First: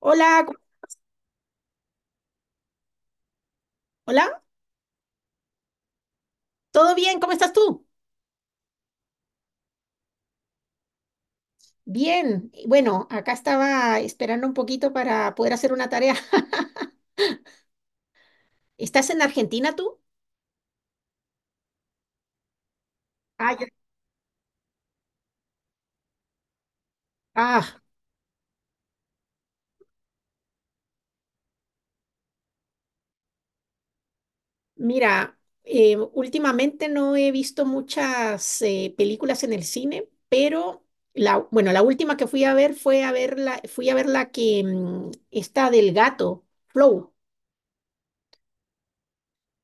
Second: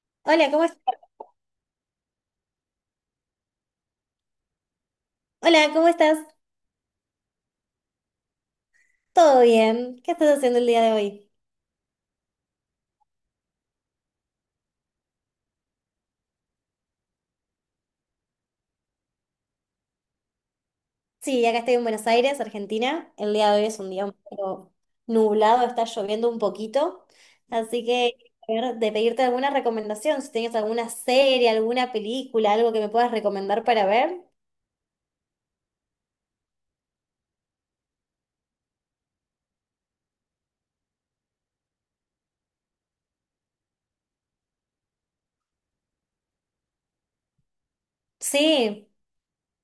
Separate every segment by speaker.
Speaker 1: Hola,
Speaker 2: Hola,
Speaker 1: ¿cómo-
Speaker 2: ¿cómo estás?
Speaker 1: hola,
Speaker 2: Hola, ¿cómo estás?
Speaker 1: ¿todo bien? ¿Cómo estás tú?
Speaker 2: ¿Todo bien? ¿Qué estás haciendo el día de hoy?
Speaker 1: Bien. Bueno, acá estaba esperando un poquito para poder hacer una tarea. ¿Estás en Argentina tú?
Speaker 2: Sí, acá estoy en Buenos Aires, Argentina. El día
Speaker 1: Ah,
Speaker 2: de
Speaker 1: ya.
Speaker 2: hoy es un día un poco nublado, está lloviendo un poquito.
Speaker 1: Ah,
Speaker 2: Así que, a ver, de pedirte alguna recomendación, si tienes alguna serie, alguna película, algo que me puedas recomendar para ver.
Speaker 1: mira, últimamente no he visto muchas películas en el cine, pero la, bueno, la última que fui a ver fue a ver la, fui a ver la que está del gato, Flow.
Speaker 2: Sí.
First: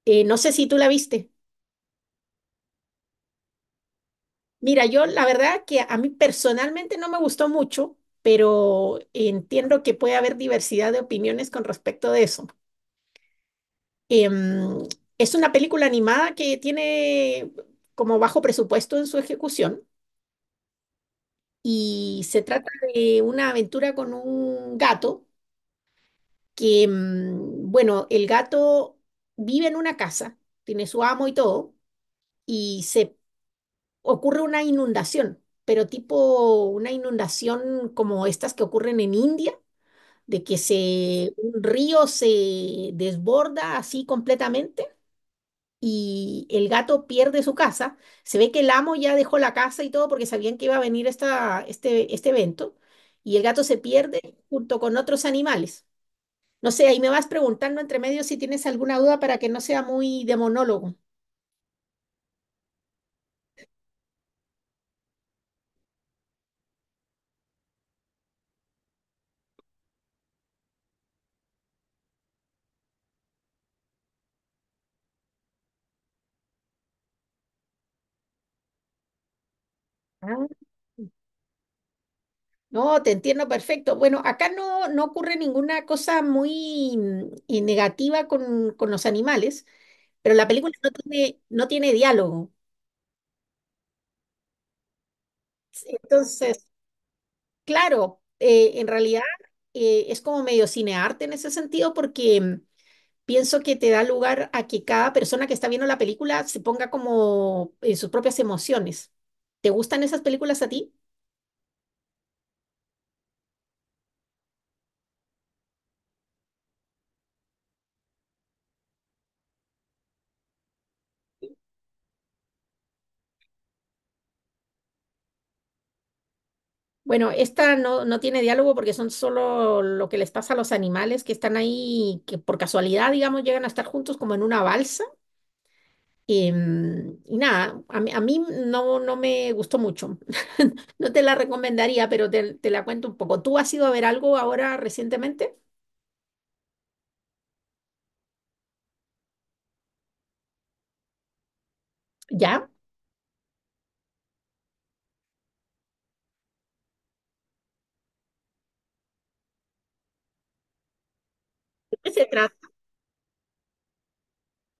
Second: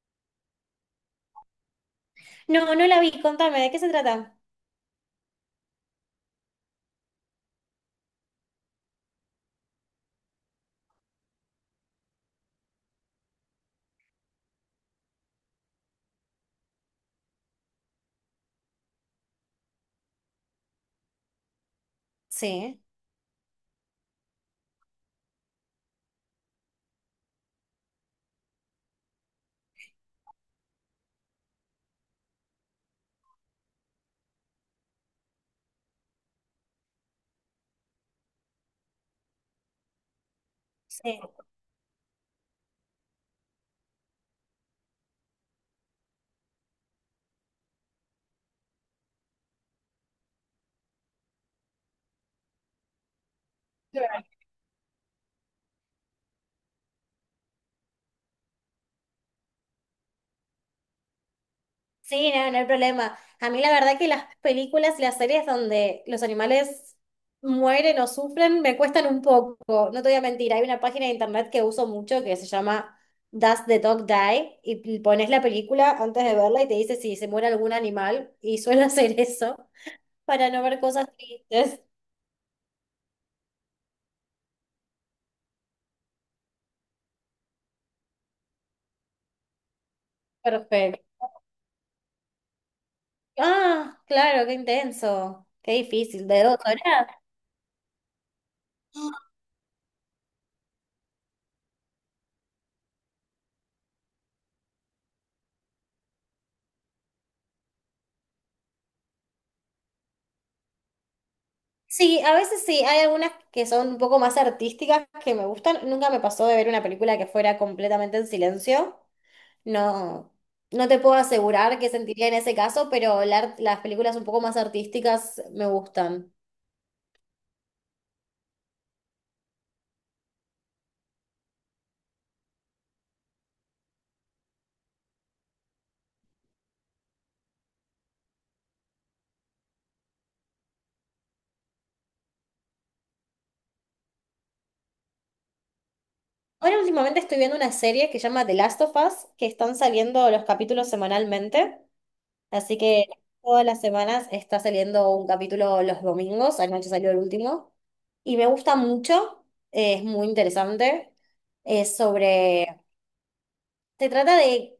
Speaker 1: No sé si tú la viste.
Speaker 2: No la vi, contame, ¿de qué se trata?
Speaker 1: Mira, yo la verdad que a mí personalmente no me gustó mucho, pero entiendo que puede haber diversidad de opiniones con respecto de eso. Em, es una película animada que tiene como bajo presupuesto en su ejecución y se trata
Speaker 2: Sí.
Speaker 1: de una aventura con un gato que, bueno, el gato vive en una casa, tiene su amo y todo, y se ocurre una inundación, pero tipo una inundación como estas que ocurren en India, de que
Speaker 2: Sí.
Speaker 1: se, un río se desborda así completamente y el gato pierde su casa. Se ve que el amo ya dejó la casa y todo porque sabían que iba a venir esta, este evento y el gato se pierde junto con otros animales. No sé, ahí me vas preguntando entre medio si tienes alguna duda para que no sea muy de monólogo.
Speaker 2: Sí, no hay problema. A mí la verdad que las películas y las series donde los animales mueren o sufren me cuestan un poco. No te voy a mentir, hay una página de internet que uso mucho que se llama Does the Dog Die? Y pones la película antes de verla y te dice si se muere algún animal y suelo hacer eso para
Speaker 1: Ah.
Speaker 2: no ver cosas tristes.
Speaker 1: No, te entiendo perfecto. Bueno, acá no, no ocurre ninguna cosa muy negativa con los animales, pero la película no
Speaker 2: Perfecto.
Speaker 1: tiene, no tiene diálogo.
Speaker 2: Ah, claro, qué intenso. Qué difícil. ¿De dos
Speaker 1: Entonces,
Speaker 2: horas?
Speaker 1: claro, en realidad es como medio cinearte en ese sentido porque pienso que te da lugar a que cada persona que está viendo la película se ponga como en sus propias emociones. ¿Te gustan esas películas a ti?
Speaker 2: Sí, a veces sí, hay algunas que son un poco más artísticas que me gustan. Nunca me pasó de ver una película que fuera completamente en silencio. No, no te puedo asegurar qué sentiría en ese caso, pero las películas un poco más artísticas me gustan.
Speaker 1: Bueno, esta no, no tiene diálogo porque son solo lo que les pasa a los animales que están ahí, que por casualidad, digamos, llegan a estar juntos como en una balsa. Y nada, a mí no, no me gustó mucho. No te la recomendaría, pero te la cuento un poco. ¿Tú has ido a ver algo ahora recientemente?
Speaker 2: Ahora últimamente estoy viendo una serie que se llama The Last of Us, que están saliendo los capítulos semanalmente.
Speaker 1: ¿Ya?
Speaker 2: Así que todas las semanas está saliendo un capítulo los domingos, anoche salió el último, y me gusta mucho, es muy interesante, es
Speaker 1: ¿De qué se trata?
Speaker 2: sobre, se trata de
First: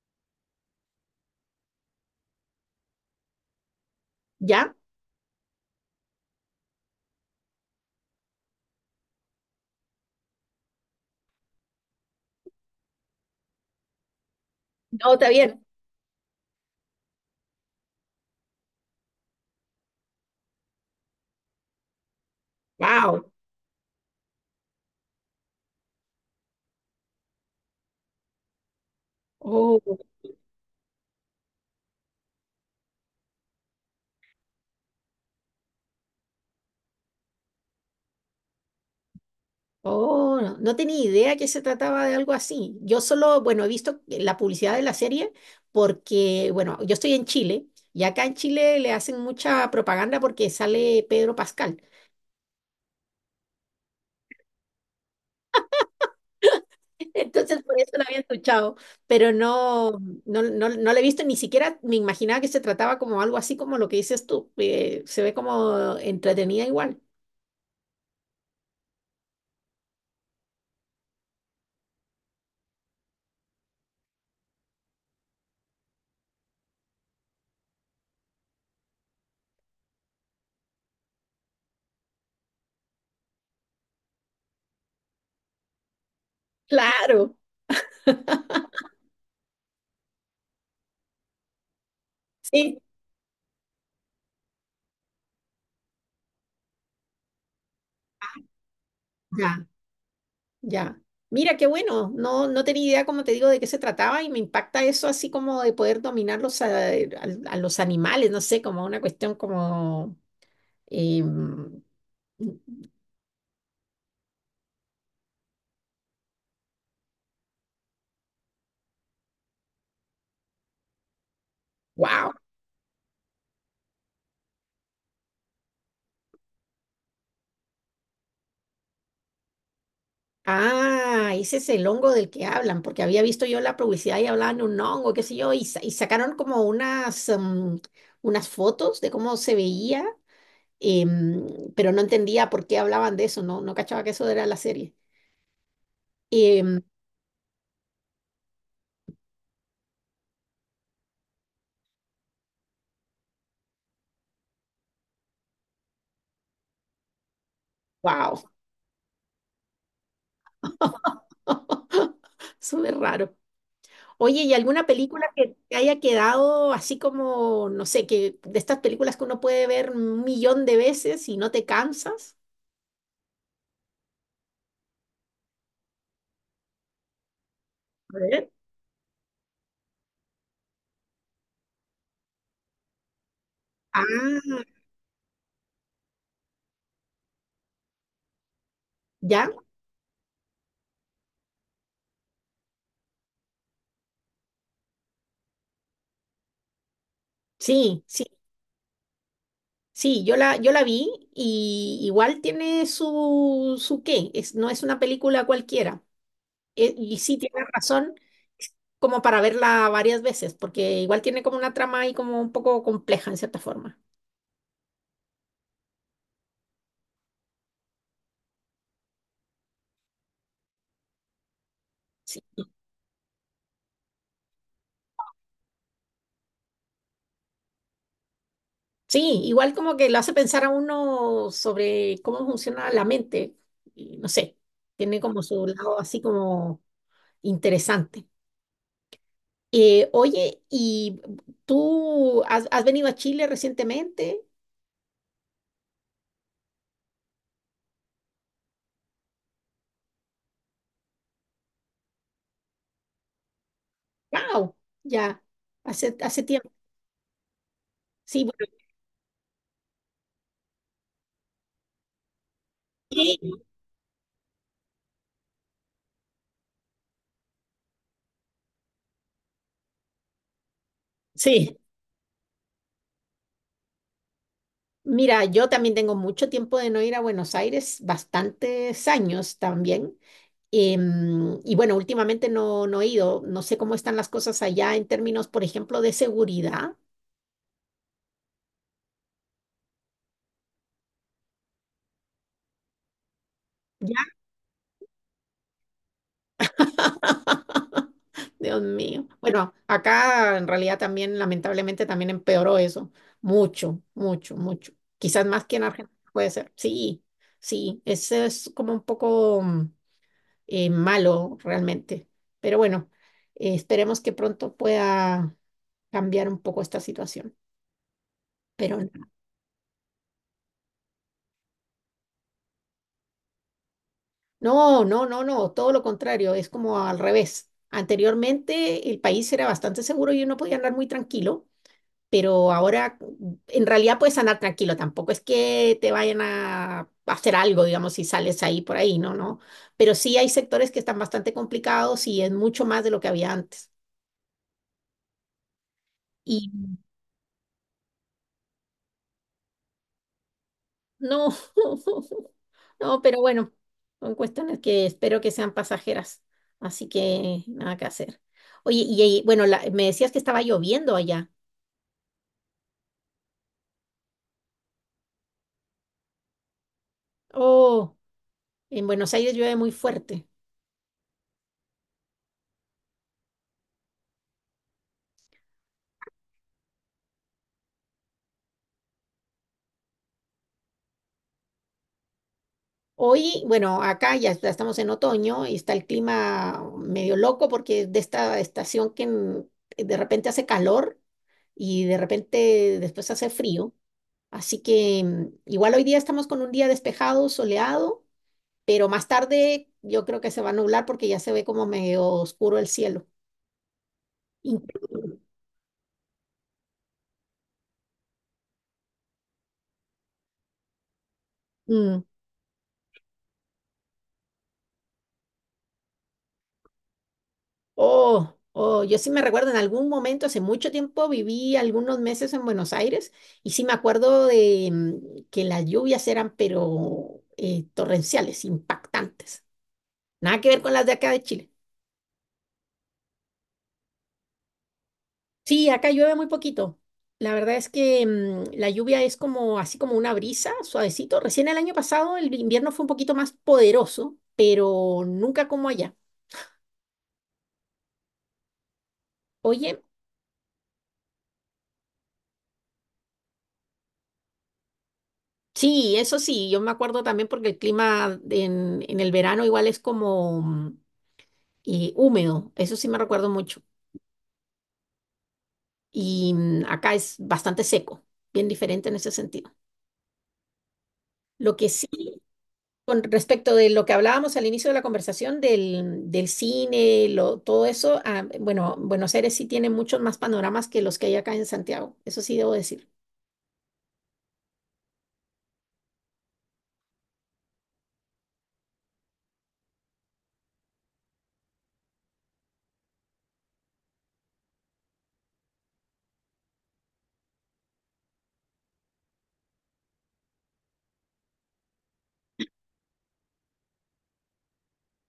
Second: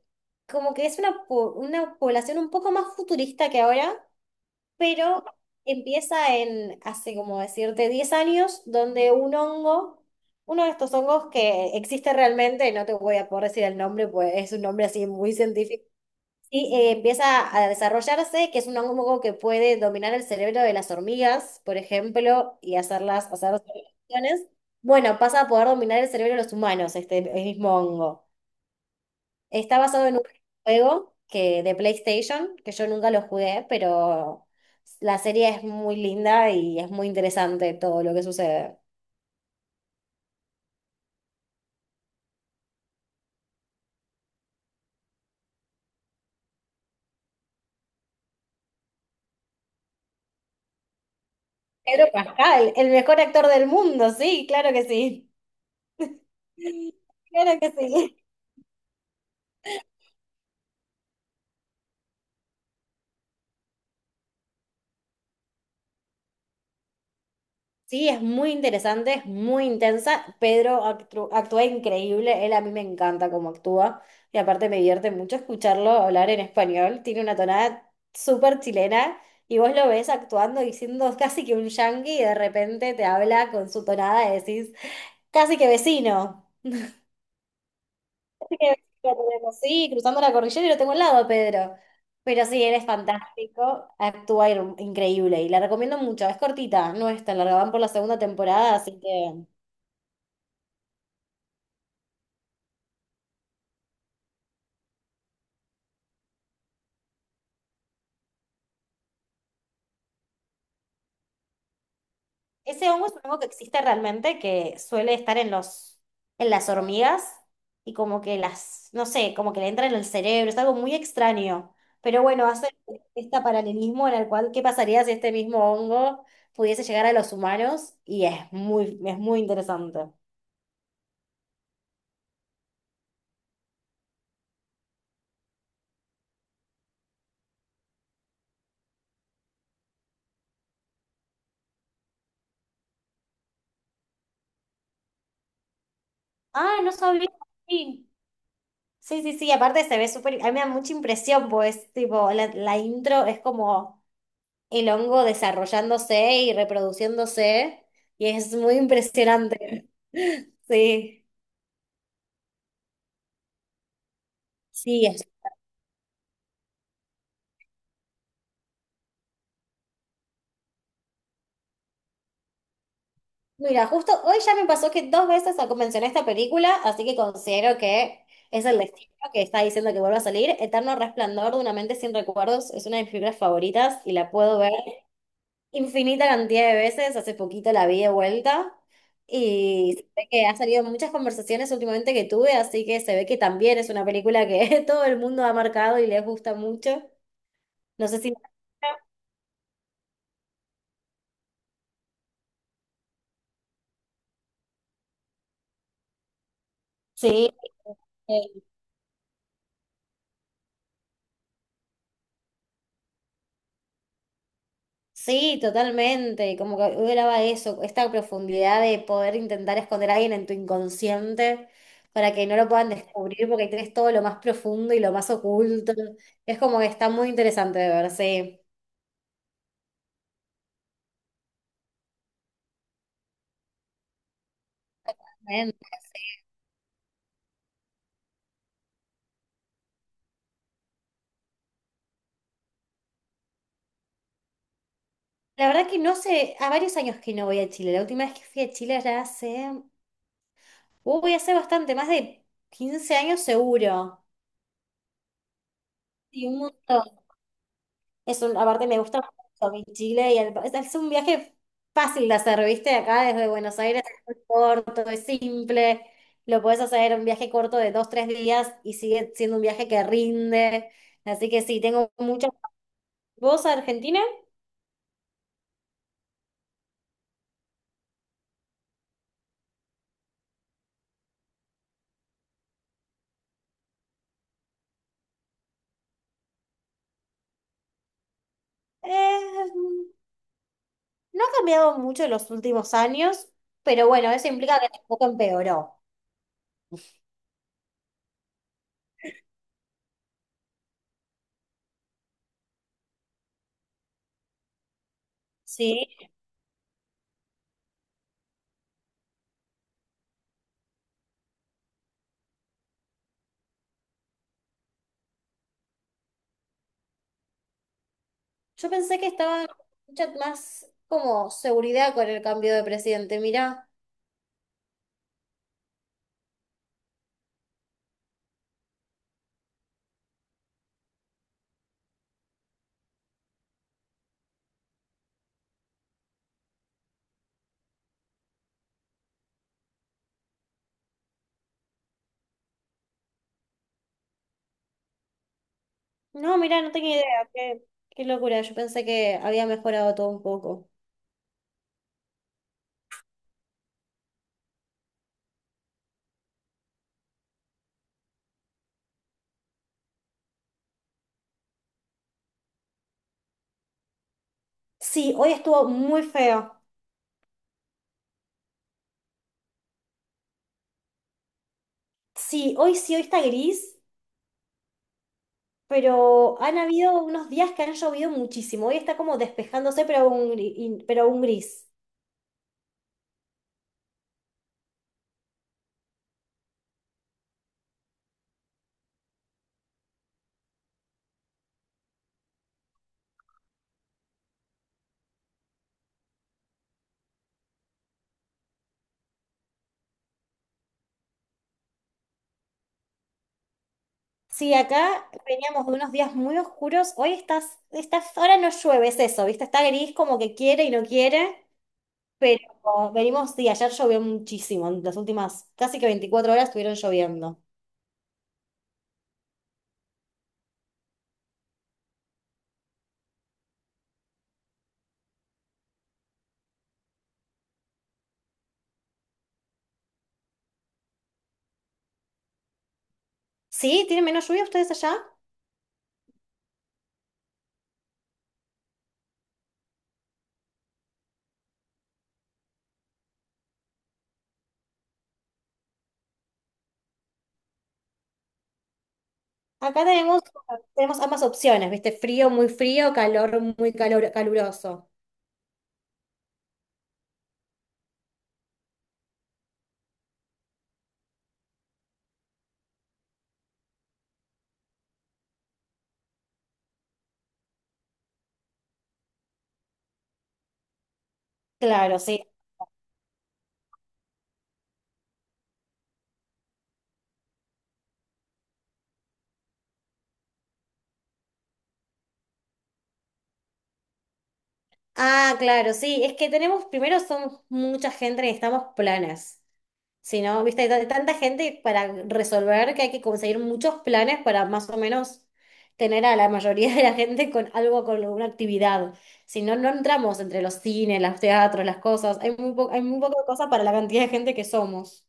Speaker 2: como que es una población un poco más futurista que ahora,
Speaker 1: ¿Ya?
Speaker 2: pero empieza en, hace como decirte, 10 años, donde un hongo, uno de estos hongos que existe realmente, no te voy a poder decir el nombre, pues es un nombre así
Speaker 1: No, está
Speaker 2: muy
Speaker 1: bien.
Speaker 2: científico. Sí, empieza a desarrollarse, que es un hongo que puede dominar el cerebro de las hormigas, por ejemplo, y hacerlas, hacer operaciones. Bueno, pasa a poder dominar el cerebro de los humanos, este el mismo hongo. Está
Speaker 1: ¡Wow!
Speaker 2: basado en un juego que, de PlayStation, que yo nunca lo jugué, pero la serie es muy linda y es muy interesante todo lo que sucede.
Speaker 1: Oh, no, no tenía idea que se trataba de algo así. Yo solo, bueno, he visto la publicidad de la serie porque, bueno, yo estoy en Chile y acá en Chile le hacen mucha propaganda porque sale Pedro Pascal.
Speaker 2: Pedro Pascal, el mejor actor del mundo, sí, claro que sí. Claro
Speaker 1: Entonces,
Speaker 2: que
Speaker 1: por eso la
Speaker 2: sí.
Speaker 1: había escuchado, pero no, no, no, no la he visto, ni siquiera me imaginaba que se trataba como algo así como lo que dices tú. Se ve como entretenida igual.
Speaker 2: Sí, es muy interesante, es muy intensa. Pedro actúa increíble, él a mí me encanta cómo actúa y aparte me divierte mucho escucharlo hablar en español. Tiene una tonada súper chilena y vos lo ves actuando y siendo casi que un yangui y de repente te habla con su tonada y decís, casi que vecino.
Speaker 1: Claro,
Speaker 2: Lo tenemos, sí, cruzando la cordillera y lo tengo al lado, Pedro. Pero sí, él
Speaker 1: sí.
Speaker 2: es fantástico, increíble y la recomiendo mucho. Es cortita, no es tan larga, van por la segunda temporada, así que...
Speaker 1: Ya. Ya. Mira, qué bueno. No, no tenía idea, como te digo, de qué se trataba y me impacta eso así como de poder dominar los, a, al- a los animales, no sé, como una cuestión como...
Speaker 2: Ese hongo es un hongo que existe realmente, que suele estar en las hormigas y como que las, no sé, como que le entra en el cerebro, es algo muy extraño. Pero
Speaker 1: wow.
Speaker 2: bueno, hace este paralelismo en el cual, ¿qué pasaría si este mismo hongo pudiese llegar a los humanos? Y es muy interesante.
Speaker 1: Ah, ese es el hongo del que hablan, porque había visto yo la publicidad y hablaban de un hongo, qué sé yo, y, sa- y sacaron como unas, unas fotos de cómo se veía, pero no entendía por qué hablaban de eso, no, no cachaba que eso era la serie.
Speaker 2: Ah, no sabía. Sí, sí, aparte se ve súper, a mí me da mucha impresión, pues, tipo, la intro es como el hongo desarrollándose y reproduciéndose y
Speaker 1: Wow.
Speaker 2: es muy impresionante. Sí,
Speaker 1: Súper raro. Oye, ¿y alguna
Speaker 2: sí.
Speaker 1: película
Speaker 2: es-
Speaker 1: que te haya quedado así como, no sé, que de estas películas que uno puede ver un millón de veces y no te cansas?
Speaker 2: Mira, justo hoy ya me pasó que dos veces mencioné esta película, así que considero
Speaker 1: A
Speaker 2: que
Speaker 1: ver.
Speaker 2: es el destino que está diciendo que vuelva a salir. Eterno Resplandor de una mente sin recuerdos es una de mis películas favoritas y la puedo
Speaker 1: Ah,
Speaker 2: ver infinita cantidad de veces, hace poquito la vi de vuelta
Speaker 1: ¿ya?
Speaker 2: y se ve que ha salido en muchas conversaciones últimamente que tuve, así que se ve que también es una película que todo el mundo ha marcado y les gusta mucho.
Speaker 1: Sí,
Speaker 2: No sé
Speaker 1: sí,
Speaker 2: si...
Speaker 1: sí, yo la, yo la vi y igual tiene su, su qué, es, no es una película cualquiera. E- y sí,
Speaker 2: Sí,
Speaker 1: tienes razón,
Speaker 2: eh,
Speaker 1: como para verla varias veces, porque igual tiene como una trama ahí como un poco compleja en cierta forma.
Speaker 2: sí, totalmente, como que graba eso, esta profundidad de poder intentar esconder a alguien en tu inconsciente para
Speaker 1: Sí.
Speaker 2: que no lo puedan descubrir porque tienes todo lo más profundo y lo más oculto. Es como que está muy interesante de ver, sí.
Speaker 1: Sí, igual como que lo hace pensar a uno sobre cómo funciona la mente, y no sé, tiene como su lado así como interesante. Oye, ¿y tú has, has venido a Chile recientemente?
Speaker 2: La verdad que no sé, a varios años que no voy a Chile. La última vez que fui a Chile ya hace, voy a hacer bastante, más de 15 años seguro.
Speaker 1: ¡Wow! Ya, hace, hace
Speaker 2: Y un
Speaker 1: tiempo.
Speaker 2: montón. Es
Speaker 1: Sí,
Speaker 2: un,
Speaker 1: bueno,
Speaker 2: aparte me gusta mucho mi Chile y es un viaje fácil de hacer, ¿viste? Acá desde
Speaker 1: sí,
Speaker 2: Buenos Aires es muy corto, es simple. Lo puedes hacer un viaje corto de 2, 3 días y sigue siendo un viaje que rinde. Así que
Speaker 1: sí.
Speaker 2: sí, tengo muchas. ¿Vos a Argentina?
Speaker 1: Mira, yo también tengo mucho tiempo de no ir a Buenos Aires, bastantes años también. Y bueno, últimamente no, no he ido, no sé cómo están las cosas allá en términos, por ejemplo, de seguridad.
Speaker 2: Eh, No ha cambiado mucho en los últimos años, pero
Speaker 1: Ya.
Speaker 2: bueno, eso implica que tampoco empeoró,
Speaker 1: Dios mío. Bueno, acá en realidad también, lamentablemente, también empeoró eso. Mucho, mucho, mucho. Quizás más que en
Speaker 2: ¿sí?
Speaker 1: Argentina puede ser. Sí, sí, eso es como un poco malo realmente. Pero bueno, esperemos que pronto pueda cambiar un poco esta situación.
Speaker 2: Yo
Speaker 1: Pero no.
Speaker 2: pensé que estaba mucha más como seguridad con el cambio de presidente, mirá.
Speaker 1: No, no, no, no, todo lo contrario, es como al revés. Anteriormente el país era bastante seguro y uno podía andar muy tranquilo, pero ahora en realidad puedes andar tranquilo, tampoco es que te vayan a hacer algo, digamos, si sales ahí por ahí, no, no. Pero sí hay sectores que están bastante complicados y es mucho más de lo que había antes.
Speaker 2: No,
Speaker 1: Y
Speaker 2: mirá, no tenía idea, qué, qué locura, yo pensé que había mejorado todo un poco.
Speaker 1: no, no, pero bueno, son cuestiones que espero que sean pasajeras, así que nada que hacer. Oye, y, bueno, la- me decías que estaba lloviendo allá.
Speaker 2: Sí, hoy estuvo muy feo.
Speaker 1: Oh, en Buenos Aires llueve muy fuerte.
Speaker 2: Sí, hoy está gris, pero han habido unos días que han llovido muchísimo. Hoy está como despejándose, pero un gris.
Speaker 1: Hoy, bueno, acá ya estamos en otoño y está el clima medio loco porque es de esta estación que en- de repente hace calor y de repente después hace frío. Así que igual hoy día estamos con un día despejado, soleado, pero más tarde yo creo que se va a nublar porque ya se ve como medio oscuro el cielo.
Speaker 2: Sí, acá
Speaker 1: Increíble.
Speaker 2: veníamos de unos días muy oscuros. Hoy estás, ahora no llueve, es eso, ¿viste? Está gris como que quiere y no quiere, pero venimos, sí, ayer llovió muchísimo, en las últimas casi que 24 horas estuvieron lloviendo.
Speaker 1: Oh, oh, yo sí me recuerdo, en algún momento, hace mucho tiempo, viví algunos meses en Buenos Aires y sí me acuerdo de que las lluvias eran, pero torrenciales, impactantes. Nada que ver con las de acá de Chile.
Speaker 2: ¿Sí? ¿Tienen menos lluvia ustedes allá?
Speaker 1: Sí, acá llueve muy poquito. La verdad es que la lluvia es como así como una brisa, suavecito. Recién el año pasado el invierno fue un poquito más poderoso, pero nunca como allá. Oye,
Speaker 2: Acá tenemos ambas opciones, ¿viste? Frío, muy frío, calor, muy calor, caluroso.
Speaker 1: sí, eso sí, yo me acuerdo también porque el clima en el verano igual es como húmedo, eso sí me recuerdo mucho. Y acá es bastante seco, bien diferente en ese sentido. Lo que sí,
Speaker 2: Claro, sí.
Speaker 1: con respecto de lo que hablábamos al inicio de la conversación del, del cine, lo, todo eso, ah, bueno, Buenos Aires sí tiene muchos más panoramas que los que hay acá en Santiago, eso sí debo decir.
Speaker 2: Ah, claro, sí, es que tenemos, primero somos mucha gente, necesitamos planes. Si no, viste, hay tanta gente para resolver que hay que conseguir muchos planes para más o menos tener a la mayoría de la gente con algo, con alguna actividad. Si no, no entramos entre los cines, los teatros, las cosas. Hay hay muy poca cosa para la cantidad de gente que somos.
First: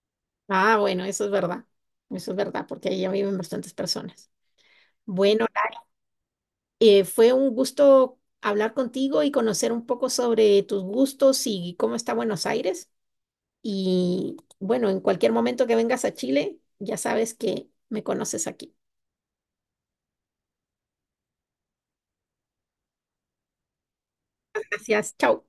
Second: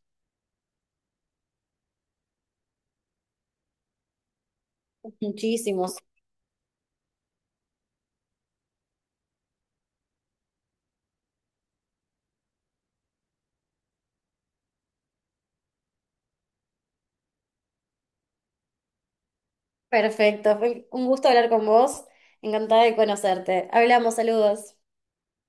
Speaker 1: Ah, bueno, eso es verdad, porque ahí ya viven bastantes personas. Bueno,
Speaker 2: Muchísimos.
Speaker 1: Fue un gusto hablar contigo y conocer un poco sobre tus gustos y cómo está Buenos Aires. Y bueno, en cualquier momento que vengas a Chile, ya sabes que me conoces aquí.
Speaker 2: Perfecto, fue un gusto hablar con vos. Encantada de conocerte. Hablamos, saludos.
Speaker 1: Gracias, chao.